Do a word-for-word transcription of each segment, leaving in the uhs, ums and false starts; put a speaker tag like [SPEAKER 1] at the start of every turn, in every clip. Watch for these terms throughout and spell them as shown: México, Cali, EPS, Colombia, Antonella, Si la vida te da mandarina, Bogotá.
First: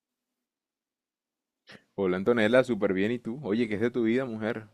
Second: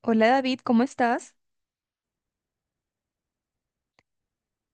[SPEAKER 1] Hola David, ¿cómo estás?
[SPEAKER 2] Hola Antonella, súper bien. ¿Y tú? Oye, ¿qué es de tu vida, mujer?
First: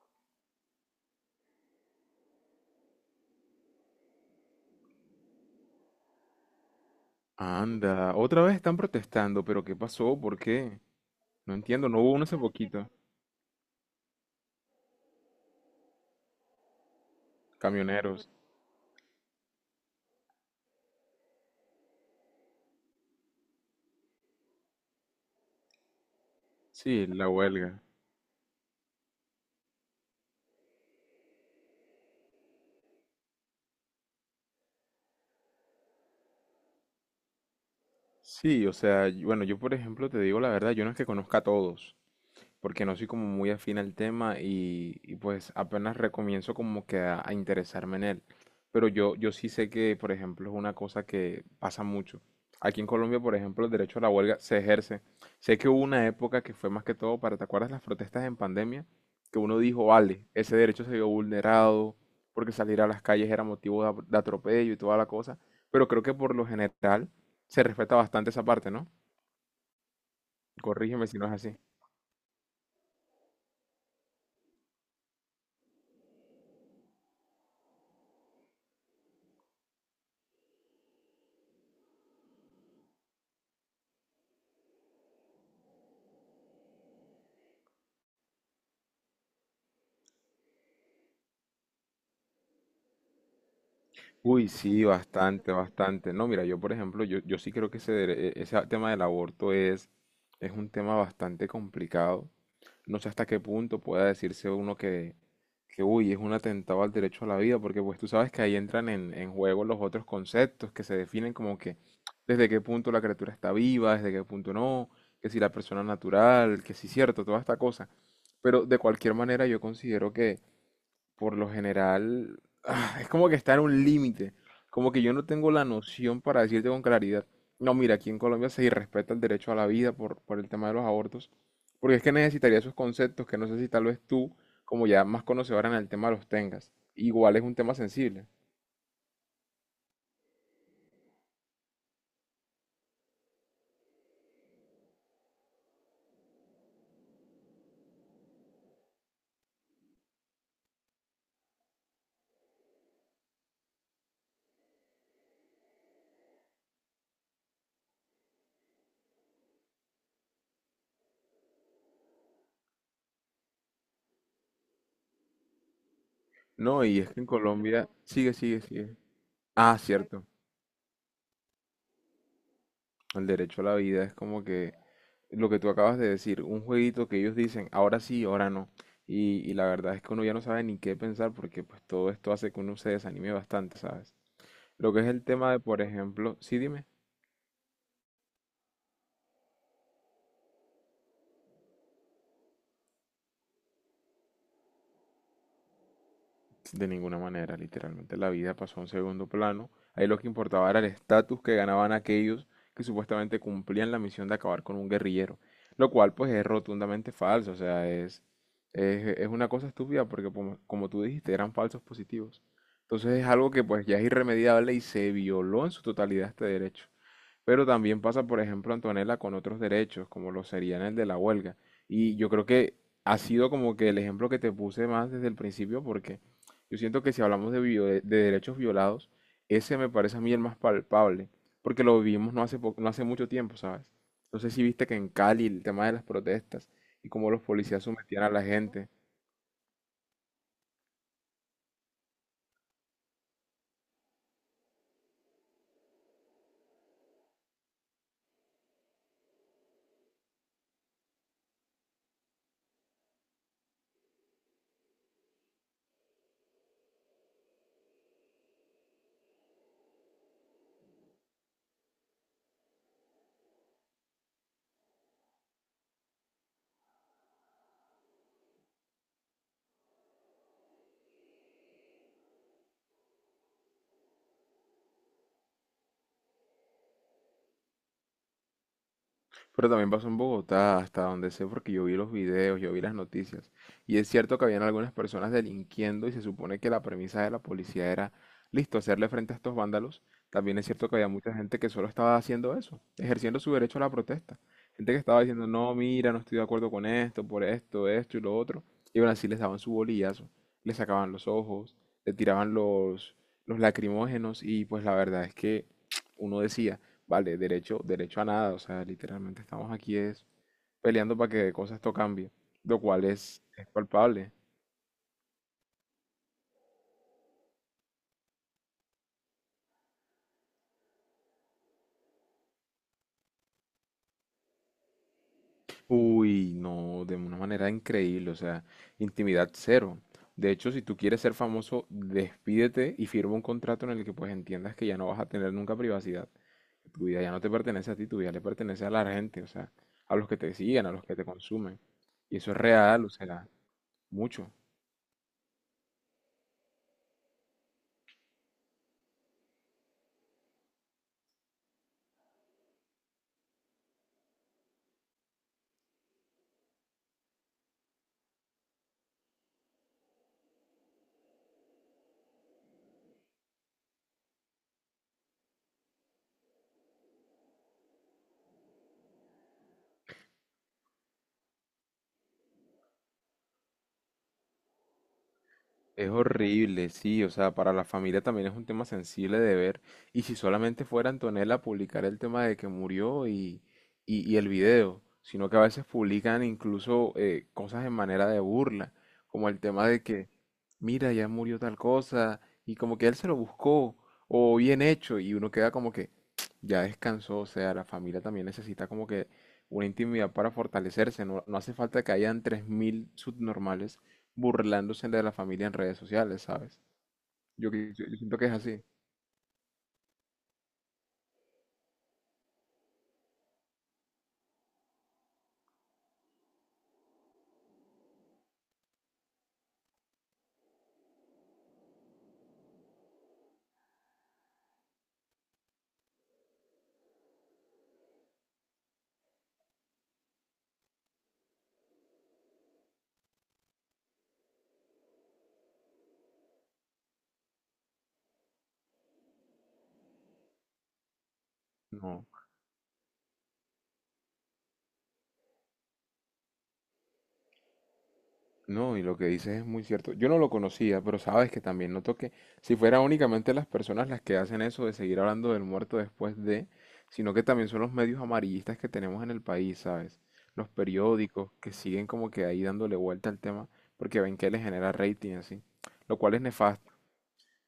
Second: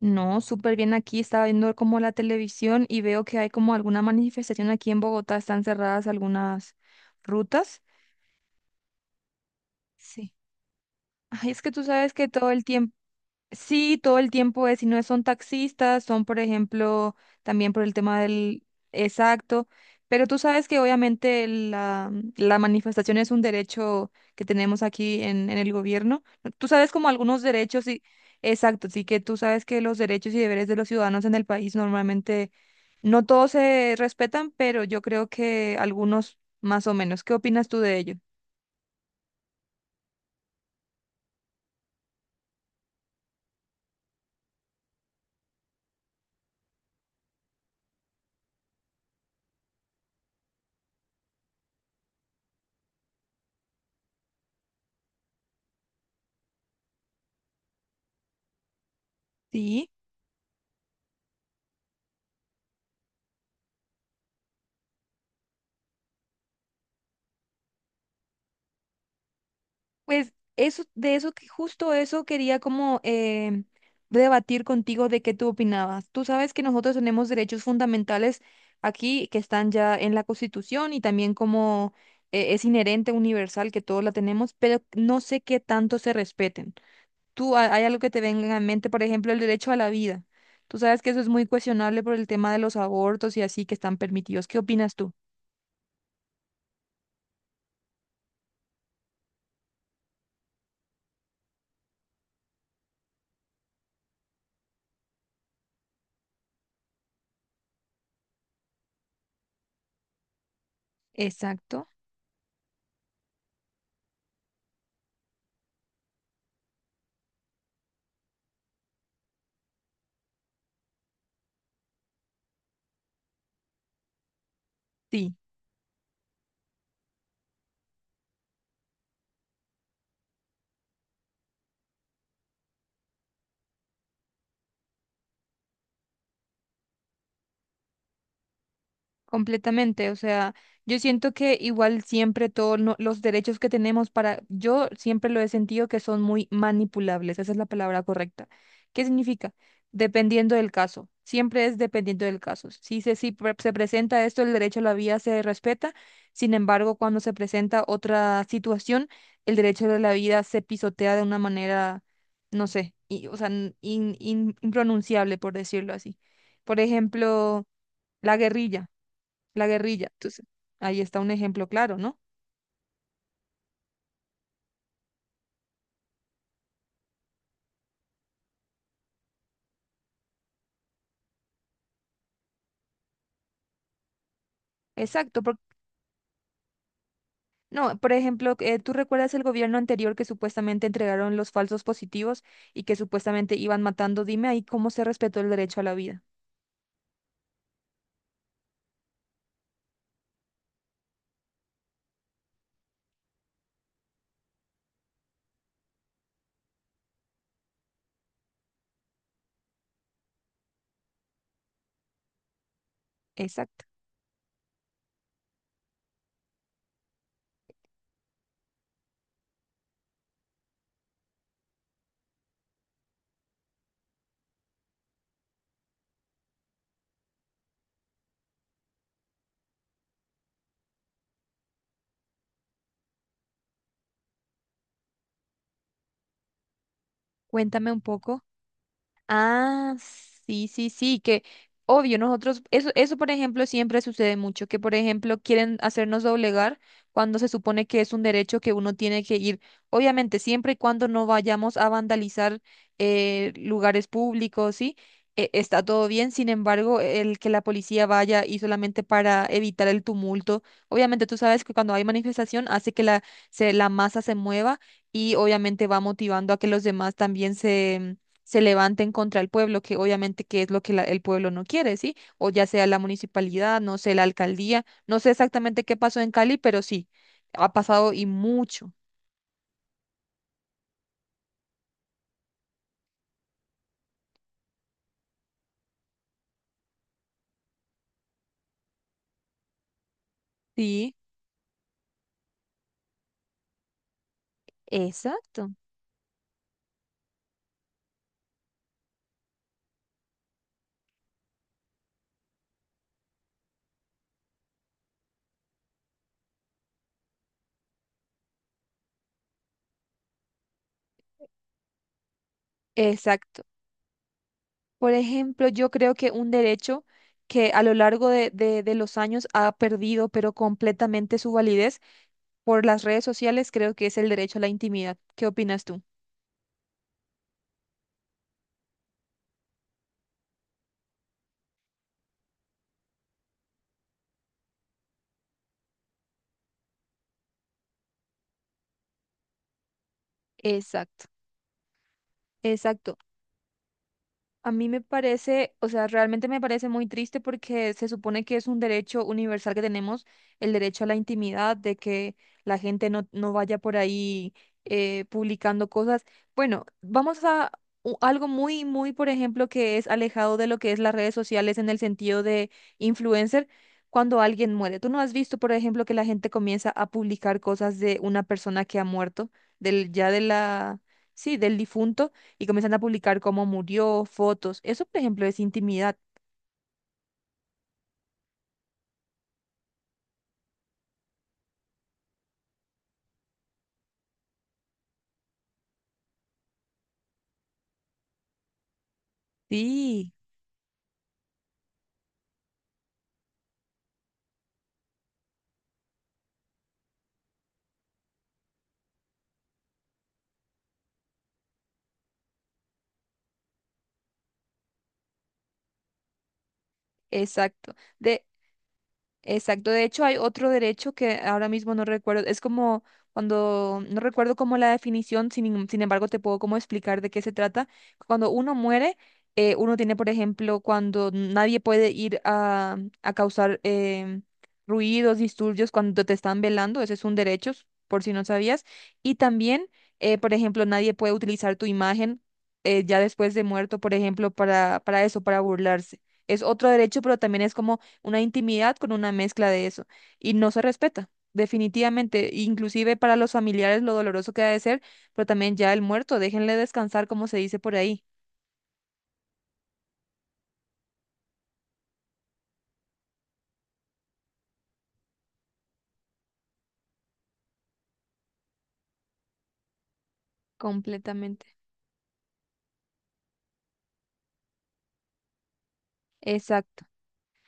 [SPEAKER 1] No, súper bien aquí. Estaba viendo como la televisión y veo que hay como alguna manifestación aquí en Bogotá. Están cerradas algunas rutas.
[SPEAKER 2] Anda, otra vez están protestando, pero ¿qué pasó?
[SPEAKER 1] Sí.
[SPEAKER 2] ¿Por qué?
[SPEAKER 1] Ay,
[SPEAKER 2] No
[SPEAKER 1] es que tú
[SPEAKER 2] entiendo, no hubo
[SPEAKER 1] sabes
[SPEAKER 2] uno
[SPEAKER 1] que
[SPEAKER 2] hace
[SPEAKER 1] todo el
[SPEAKER 2] poquito.
[SPEAKER 1] tiempo... Sí, todo el tiempo es, y no son taxistas, son, por ejemplo, también por el tema
[SPEAKER 2] Camioneros.
[SPEAKER 1] del exacto, pero tú sabes que obviamente la, la manifestación es un derecho que tenemos aquí en, en el gobierno. Tú sabes
[SPEAKER 2] Sí,
[SPEAKER 1] como
[SPEAKER 2] la
[SPEAKER 1] algunos
[SPEAKER 2] huelga.
[SPEAKER 1] derechos y exacto, sí, que tú sabes que los derechos y deberes de los ciudadanos en el país normalmente no todos se respetan, pero yo creo que algunos más o menos. ¿Qué opinas tú de ello?
[SPEAKER 2] Sí, o sea, y- bueno, yo por ejemplo te digo la verdad, yo no es que conozca a todos. Porque no soy como muy afín al tema y, y, pues apenas recomienzo como que a, a interesarme en él. Pero yo, yo sí sé que, por ejemplo, es una cosa que pasa mucho. Aquí en Colombia, por ejemplo, el derecho a la huelga se ejerce. Sé que hubo una época que fue más que todo para, ¿te acuerdas las protestas en pandemia? Que uno dijo,
[SPEAKER 1] Sí.
[SPEAKER 2] vale, ese derecho se vio vulnerado porque salir a las calles era motivo de, de atropello y toda la cosa. Pero creo que por lo general se respeta bastante esa parte, ¿no?
[SPEAKER 1] Pues eso,
[SPEAKER 2] Corrígeme
[SPEAKER 1] de
[SPEAKER 2] si no
[SPEAKER 1] eso,
[SPEAKER 2] es
[SPEAKER 1] que-
[SPEAKER 2] así.
[SPEAKER 1] justo eso quería como eh, debatir contigo de qué tú opinabas. Tú sabes que nosotros tenemos derechos fundamentales aquí que están ya en la Constitución y también como eh, es inherente, universal, que todos la tenemos, pero no sé qué tanto se respeten. Tú, ha- ¿hay algo que te venga en mente? Por ejemplo, el derecho a la vida. Tú sabes que eso es muy cuestionable por el tema de los abortos y así que están permitidos.
[SPEAKER 2] Uy,
[SPEAKER 1] ¿Qué
[SPEAKER 2] sí,
[SPEAKER 1] opinas tú?
[SPEAKER 2] bastante, bastante. No, mira, yo por ejemplo, yo, yo sí creo que ese, dere- e- ese tema del aborto es, es un tema bastante complicado. No sé hasta qué punto pueda decirse uno que, que, uy, es un atentado al derecho a la vida, porque pues tú sabes que ahí entran en, en juego los otros conceptos que se definen como que
[SPEAKER 1] Exacto.
[SPEAKER 2] desde qué punto la criatura está viva, desde qué punto no, que si la persona es natural, que si cierto, toda esta cosa. Pero de cualquier manera yo considero por lo general, ah, es como que está en un límite. Como que yo no
[SPEAKER 1] Sí.
[SPEAKER 2] tengo la noción para decirte con claridad. No, mira, aquí en Colombia se irrespeta el derecho a la vida por, por el tema de los abortos. Porque es que necesitaría esos conceptos que no sé si tal vez tú, como ya más conocedora en el tema, los tengas. Igual es un tema sensible.
[SPEAKER 1] Completamente, o sea, yo siento que igual siempre todos los derechos que tenemos para, yo siempre lo he sentido que son muy manipulables, esa es la palabra correcta. ¿Qué significa? Dependiendo del caso, siempre es dependiendo del caso. Si se, si pre- Se presenta esto, el derecho a la vida se respeta, sin embargo, cuando se presenta otra situación, el derecho de la vida se pisotea de una manera, no sé, y, o sea, in- in- impronunciable, por decirlo así. Por
[SPEAKER 2] No, y es que en
[SPEAKER 1] ejemplo,
[SPEAKER 2] Colombia... Sigue,
[SPEAKER 1] la
[SPEAKER 2] sigue,
[SPEAKER 1] guerrilla
[SPEAKER 2] sigue.
[SPEAKER 1] la
[SPEAKER 2] Ah,
[SPEAKER 1] guerrilla.
[SPEAKER 2] cierto.
[SPEAKER 1] Entonces, ahí está un ejemplo claro, ¿no?
[SPEAKER 2] El derecho a la vida es como que lo que tú acabas de decir, un jueguito que ellos dicen, ahora sí, ahora no. Y, y la verdad es que uno ya no sabe ni qué pensar porque pues todo esto hace que uno se desanime bastante, ¿sabes? Lo que es el
[SPEAKER 1] Exacto,
[SPEAKER 2] tema
[SPEAKER 1] por-
[SPEAKER 2] de, por ejemplo, sí, dime.
[SPEAKER 1] no, por ejemplo, eh, ¿tú recuerdas el gobierno anterior que supuestamente entregaron los falsos positivos y que supuestamente iban matando? Dime ahí cómo se respetó el derecho a la vida.
[SPEAKER 2] De ninguna manera, literalmente la vida pasó a un segundo plano. Ahí lo que importaba era el estatus que ganaban aquellos que supuestamente cumplían la misión de acabar con un guerrillero, lo cual pues es rotundamente falso, o sea, es, es, es una cosa estúpida porque como, como tú dijiste, eran falsos positivos. Entonces es algo que
[SPEAKER 1] Exacto.
[SPEAKER 2] pues ya es irremediable y se violó en su totalidad este derecho. Pero también pasa, por ejemplo, Antonella, con otros derechos, como lo serían el de la huelga. Y yo creo que ha sido como que el ejemplo que te puse más desde el principio, porque yo siento que si hablamos de, vio- de derechos violados, ese me parece a mí el más palpable, porque lo vivimos no hace, po- no hace mucho tiempo, ¿sabes? No sé si viste que en Cali el tema de las protestas y cómo los policías
[SPEAKER 1] Cuéntame un
[SPEAKER 2] sometían a la
[SPEAKER 1] poco.
[SPEAKER 2] gente.
[SPEAKER 1] Ah, sí, sí, sí, que obvio, nosotros, eso, eso por ejemplo siempre sucede mucho, que por ejemplo quieren hacernos doblegar cuando se supone que es un derecho que uno tiene que ir, obviamente siempre y cuando no vayamos a vandalizar eh, lugares públicos, ¿sí? E- está todo bien, sin embargo, el que la policía vaya y solamente para evitar el tumulto, obviamente tú sabes que cuando hay manifestación hace que la, se, la masa se mueva y obviamente va motivando a que los demás también se levanten contra el pueblo, que obviamente que es lo que la- el pueblo no quiere, ¿sí? O ya sea la municipalidad, no sé, la alcaldía, no sé exactamente qué pasó en Cali, pero sí, ha pasado y mucho.
[SPEAKER 2] Pero también pasó en Bogotá, hasta donde sé, porque yo vi los videos, yo vi las noticias. Y es cierto que habían algunas personas delinquiendo y se supone que la premisa de la policía era, listo, hacerle frente a estos vándalos. También es cierto que había
[SPEAKER 1] Sí,
[SPEAKER 2] mucha gente que solo estaba haciendo eso, ejerciendo su derecho a la protesta. Gente que estaba diciendo,
[SPEAKER 1] exacto,
[SPEAKER 2] no, mira, no estoy de acuerdo con esto, por esto, esto y lo otro. Y aún así les daban su bolillazo, les sacaban los ojos, le tiraban los, los lacrimógenos y pues la verdad es que uno decía... Vale, derecho, derecho a nada, o sea, literalmente estamos aquí es peleando para que cosas esto cambie, lo cual es,
[SPEAKER 1] exacto.
[SPEAKER 2] es palpable.
[SPEAKER 1] Por ejemplo, yo creo que un derecho que a lo largo de, de, de los años ha perdido, pero completamente su validez por las redes sociales, creo que es el derecho a la intimidad. ¿Qué opinas tú?
[SPEAKER 2] Uy, no, de una manera increíble, o sea, intimidad cero. De hecho, si tú quieres ser famoso, despídete y firma un contrato en el que pues entiendas que ya no vas a tener nunca privacidad. Tu vida ya no te pertenece a ti, tu vida le pertenece a la gente, o sea, a los que te siguen, a los que
[SPEAKER 1] Exacto,
[SPEAKER 2] te consumen. Y eso es real, o
[SPEAKER 1] exacto.
[SPEAKER 2] sea, mucho.
[SPEAKER 1] A mí me parece, o sea, realmente me parece muy triste porque se supone que es un derecho universal que tenemos, el derecho a la intimidad, de que la gente no, no vaya por ahí eh, publicando cosas. Bueno, vamos a u- algo muy, muy, por ejemplo, que es alejado de lo que es las redes sociales en el sentido de influencer, cuando alguien muere. ¿Tú no has visto, por ejemplo, que la gente comienza a publicar cosas de una persona que ha muerto, del, ya de la, sí, del difunto? Y comienzan a publicar cómo murió, fotos. Eso, por ejemplo, es
[SPEAKER 2] Es
[SPEAKER 1] intimidad.
[SPEAKER 2] horrible, sí, o sea, para la familia también es un tema sensible de ver. Y si solamente fuera Antonella a publicar el tema de que murió y, y, y el video, sino que a veces publican incluso eh, cosas en manera de burla, como el tema de que,
[SPEAKER 1] Sí,
[SPEAKER 2] mira, ya murió tal cosa, y como que él se lo buscó, o bien hecho, y uno queda como que ya descansó, o sea, la familia también necesita como que una intimidad para fortalecerse, no, no hace falta que hayan tres mil subnormales burlándose de la familia en redes sociales, ¿sabes? Yo, que-
[SPEAKER 1] exacto.
[SPEAKER 2] yo- yo siento
[SPEAKER 1] De
[SPEAKER 2] que es así.
[SPEAKER 1] Exacto, de hecho hay otro derecho que ahora mismo no recuerdo, es como cuando, no recuerdo como la definición, sin, em- sin embargo te puedo como explicar de qué se trata. Cuando uno muere, eh, uno tiene, por ejemplo, cuando nadie puede ir a, a causar em, ruidos, disturbios cuando te están velando, ese es un derecho, por si no sabías. Y también, eh, por ejemplo, nadie puede utilizar tu imagen eh, ya después de muerto, por ejemplo, para, para eso, para burlarse. Es otro derecho, pero también es como una intimidad con una mezcla de eso y no se respeta.
[SPEAKER 2] No,
[SPEAKER 1] Definitivamente, inclusive para los familiares lo doloroso que ha de ser, pero también ya el muerto, déjenle descansar como se dice por ahí.
[SPEAKER 2] no, y lo que dices es muy cierto. Yo no lo conocía, pero sabes que también noto que si fuera únicamente las personas las que hacen eso de seguir hablando del muerto después de, sino que también son los medios amarillistas que tenemos en el país, ¿sabes? Los periódicos
[SPEAKER 1] Completamente.
[SPEAKER 2] que siguen como que ahí dándole vuelta al tema porque ven que les genera rating y así, lo cual es nefasto,
[SPEAKER 1] Exacto.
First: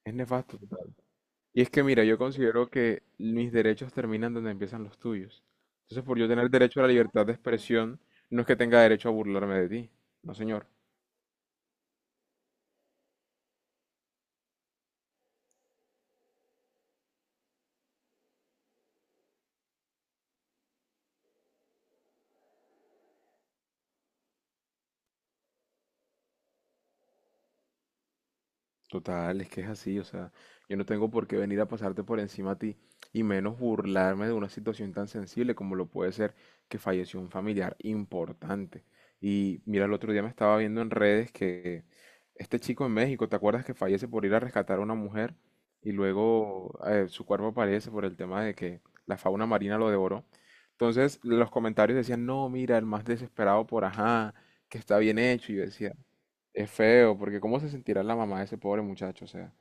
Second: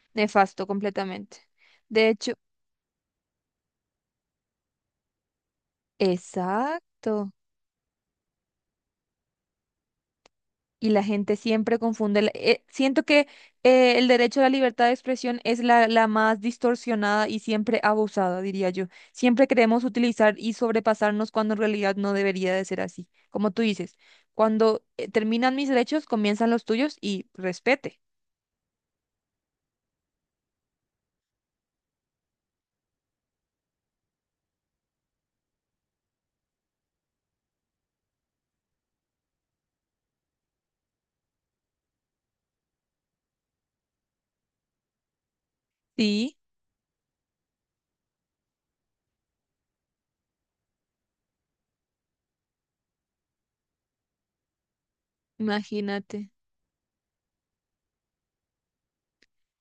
[SPEAKER 2] es nefasto.
[SPEAKER 1] Nefasto, completamente.
[SPEAKER 2] Y es que mira,
[SPEAKER 1] De
[SPEAKER 2] yo
[SPEAKER 1] hecho,
[SPEAKER 2] considero que mis derechos terminan donde empiezan los tuyos. Entonces, por yo tener derecho a la libertad
[SPEAKER 1] exacto.
[SPEAKER 2] de expresión, no es que tenga derecho a burlarme de ti. No, señor.
[SPEAKER 1] Y la gente siempre confunde. La- eh, siento que eh, el derecho a la libertad de expresión es la, la más distorsionada y siempre abusada, diría yo. Siempre queremos utilizar y sobrepasarnos cuando en realidad no debería de ser así. Como tú dices, cuando eh, terminan mis derechos, comienzan los tuyos y respete.
[SPEAKER 2] Total, es que es así, o sea, yo no tengo por qué venir a pasarte por encima a ti y menos burlarme de una situación tan sensible como lo puede ser que falleció un familiar importante. Y mira, el otro día me estaba viendo en redes que este chico en México, ¿te acuerdas que fallece por ir a rescatar a una mujer y
[SPEAKER 1] Sí,
[SPEAKER 2] luego eh, su cuerpo aparece por el tema de que la fauna marina lo devoró? Entonces los comentarios decían, no, mira, el más desesperado por ajá, que está bien hecho. Y yo decía,
[SPEAKER 1] imagínate.
[SPEAKER 2] es feo, porque ¿cómo se sentirá la mamá de ese pobre muchacho? O sea,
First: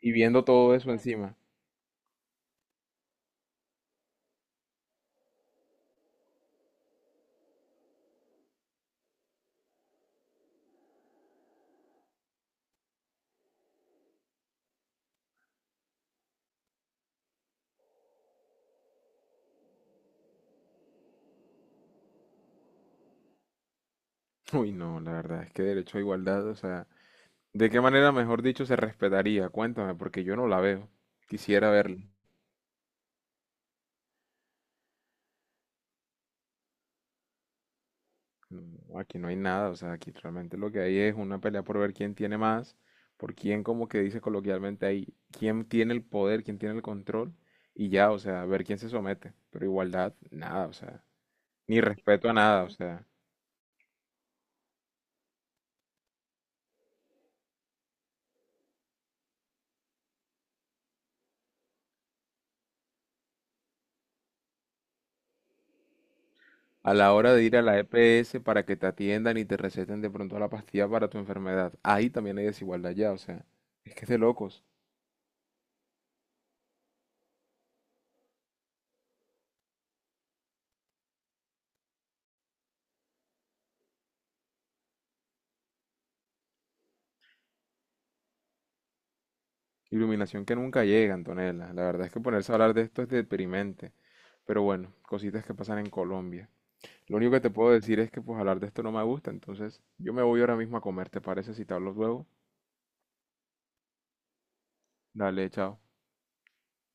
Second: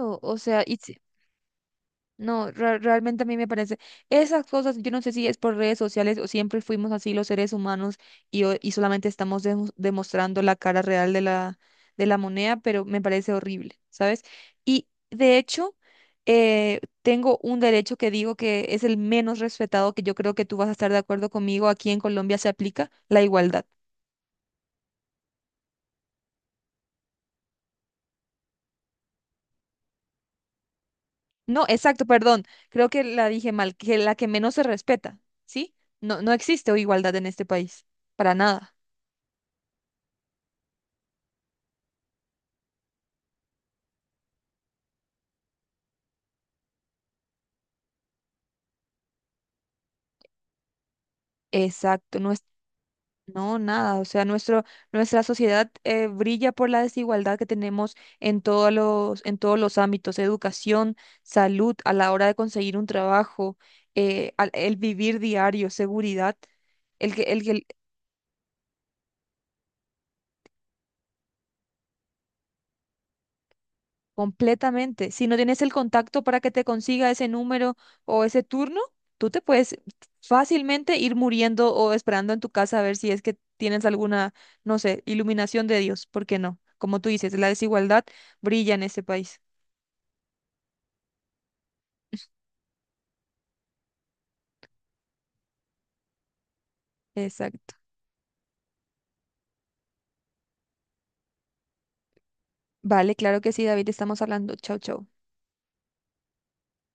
[SPEAKER 2] y
[SPEAKER 1] o
[SPEAKER 2] viendo
[SPEAKER 1] sea,
[SPEAKER 2] todo
[SPEAKER 1] y,
[SPEAKER 2] eso encima.
[SPEAKER 1] No, re- realmente a mí me parece, esas cosas, yo no sé si es por redes sociales o siempre fuimos así los seres humanos y, o- y solamente estamos demo- demostrando la cara real de la, de la moneda, pero me parece horrible, ¿sabes? Y de hecho, eh, tengo un derecho que digo que es el menos respetado, que yo creo que tú vas a estar de acuerdo conmigo, aquí en Colombia se aplica la igualdad.
[SPEAKER 2] Uy, no, la verdad es que derecho a igualdad, o sea, ¿de qué manera, mejor dicho, se respetaría? Cuéntame, porque yo no la veo.
[SPEAKER 1] No,
[SPEAKER 2] Quisiera verla.
[SPEAKER 1] exacto, perdón, creo que la dije mal, que la que menos se respeta, ¿sí? No, no existe igualdad en este país, para nada.
[SPEAKER 2] No, aquí no hay nada, o sea, aquí realmente lo que hay es una pelea por ver quién tiene más, por quién, como que dice coloquialmente ahí, quién tiene el poder, quién tiene el control, y ya, o sea, ver quién se somete. Pero igualdad, nada, o sea, ni
[SPEAKER 1] Exacto,
[SPEAKER 2] respeto
[SPEAKER 1] no
[SPEAKER 2] a
[SPEAKER 1] es,
[SPEAKER 2] nada, o sea.
[SPEAKER 1] no, nada, o sea, nuestro, nuestra sociedad eh, brilla por la desigualdad que tenemos en todos los, en todos los ámbitos, educación, salud, a la hora de conseguir un trabajo, eh, al- el vivir diario, seguridad,
[SPEAKER 2] A la
[SPEAKER 1] el que,
[SPEAKER 2] hora
[SPEAKER 1] el,
[SPEAKER 2] de ir a
[SPEAKER 1] que-
[SPEAKER 2] la E P S para que te atiendan y te receten de pronto la pastilla para tu enfermedad. Ahí también hay desigualdad ya, o sea, es que es de locos.
[SPEAKER 1] Completamente. Si no tienes el contacto para que te consiga ese número o ese turno, tú te puedes fácilmente ir muriendo o esperando en tu casa a ver si es que tienes alguna, no sé, iluminación de Dios. ¿Por qué no? Como tú dices, la desigualdad brilla en este país.
[SPEAKER 2] Iluminación que nunca llega, Antonella. La verdad es que ponerse a hablar de esto es deprimente. Pero bueno, cositas que pasan en Colombia. Lo único que te puedo
[SPEAKER 1] Exacto.
[SPEAKER 2] decir es que pues hablar de esto no me gusta, entonces yo me voy ahora mismo a comer, ¿te parece si te hablo luego?
[SPEAKER 1] Vale, claro que sí, David, estamos hablando. Chau, chau.
[SPEAKER 2] Dale, chao.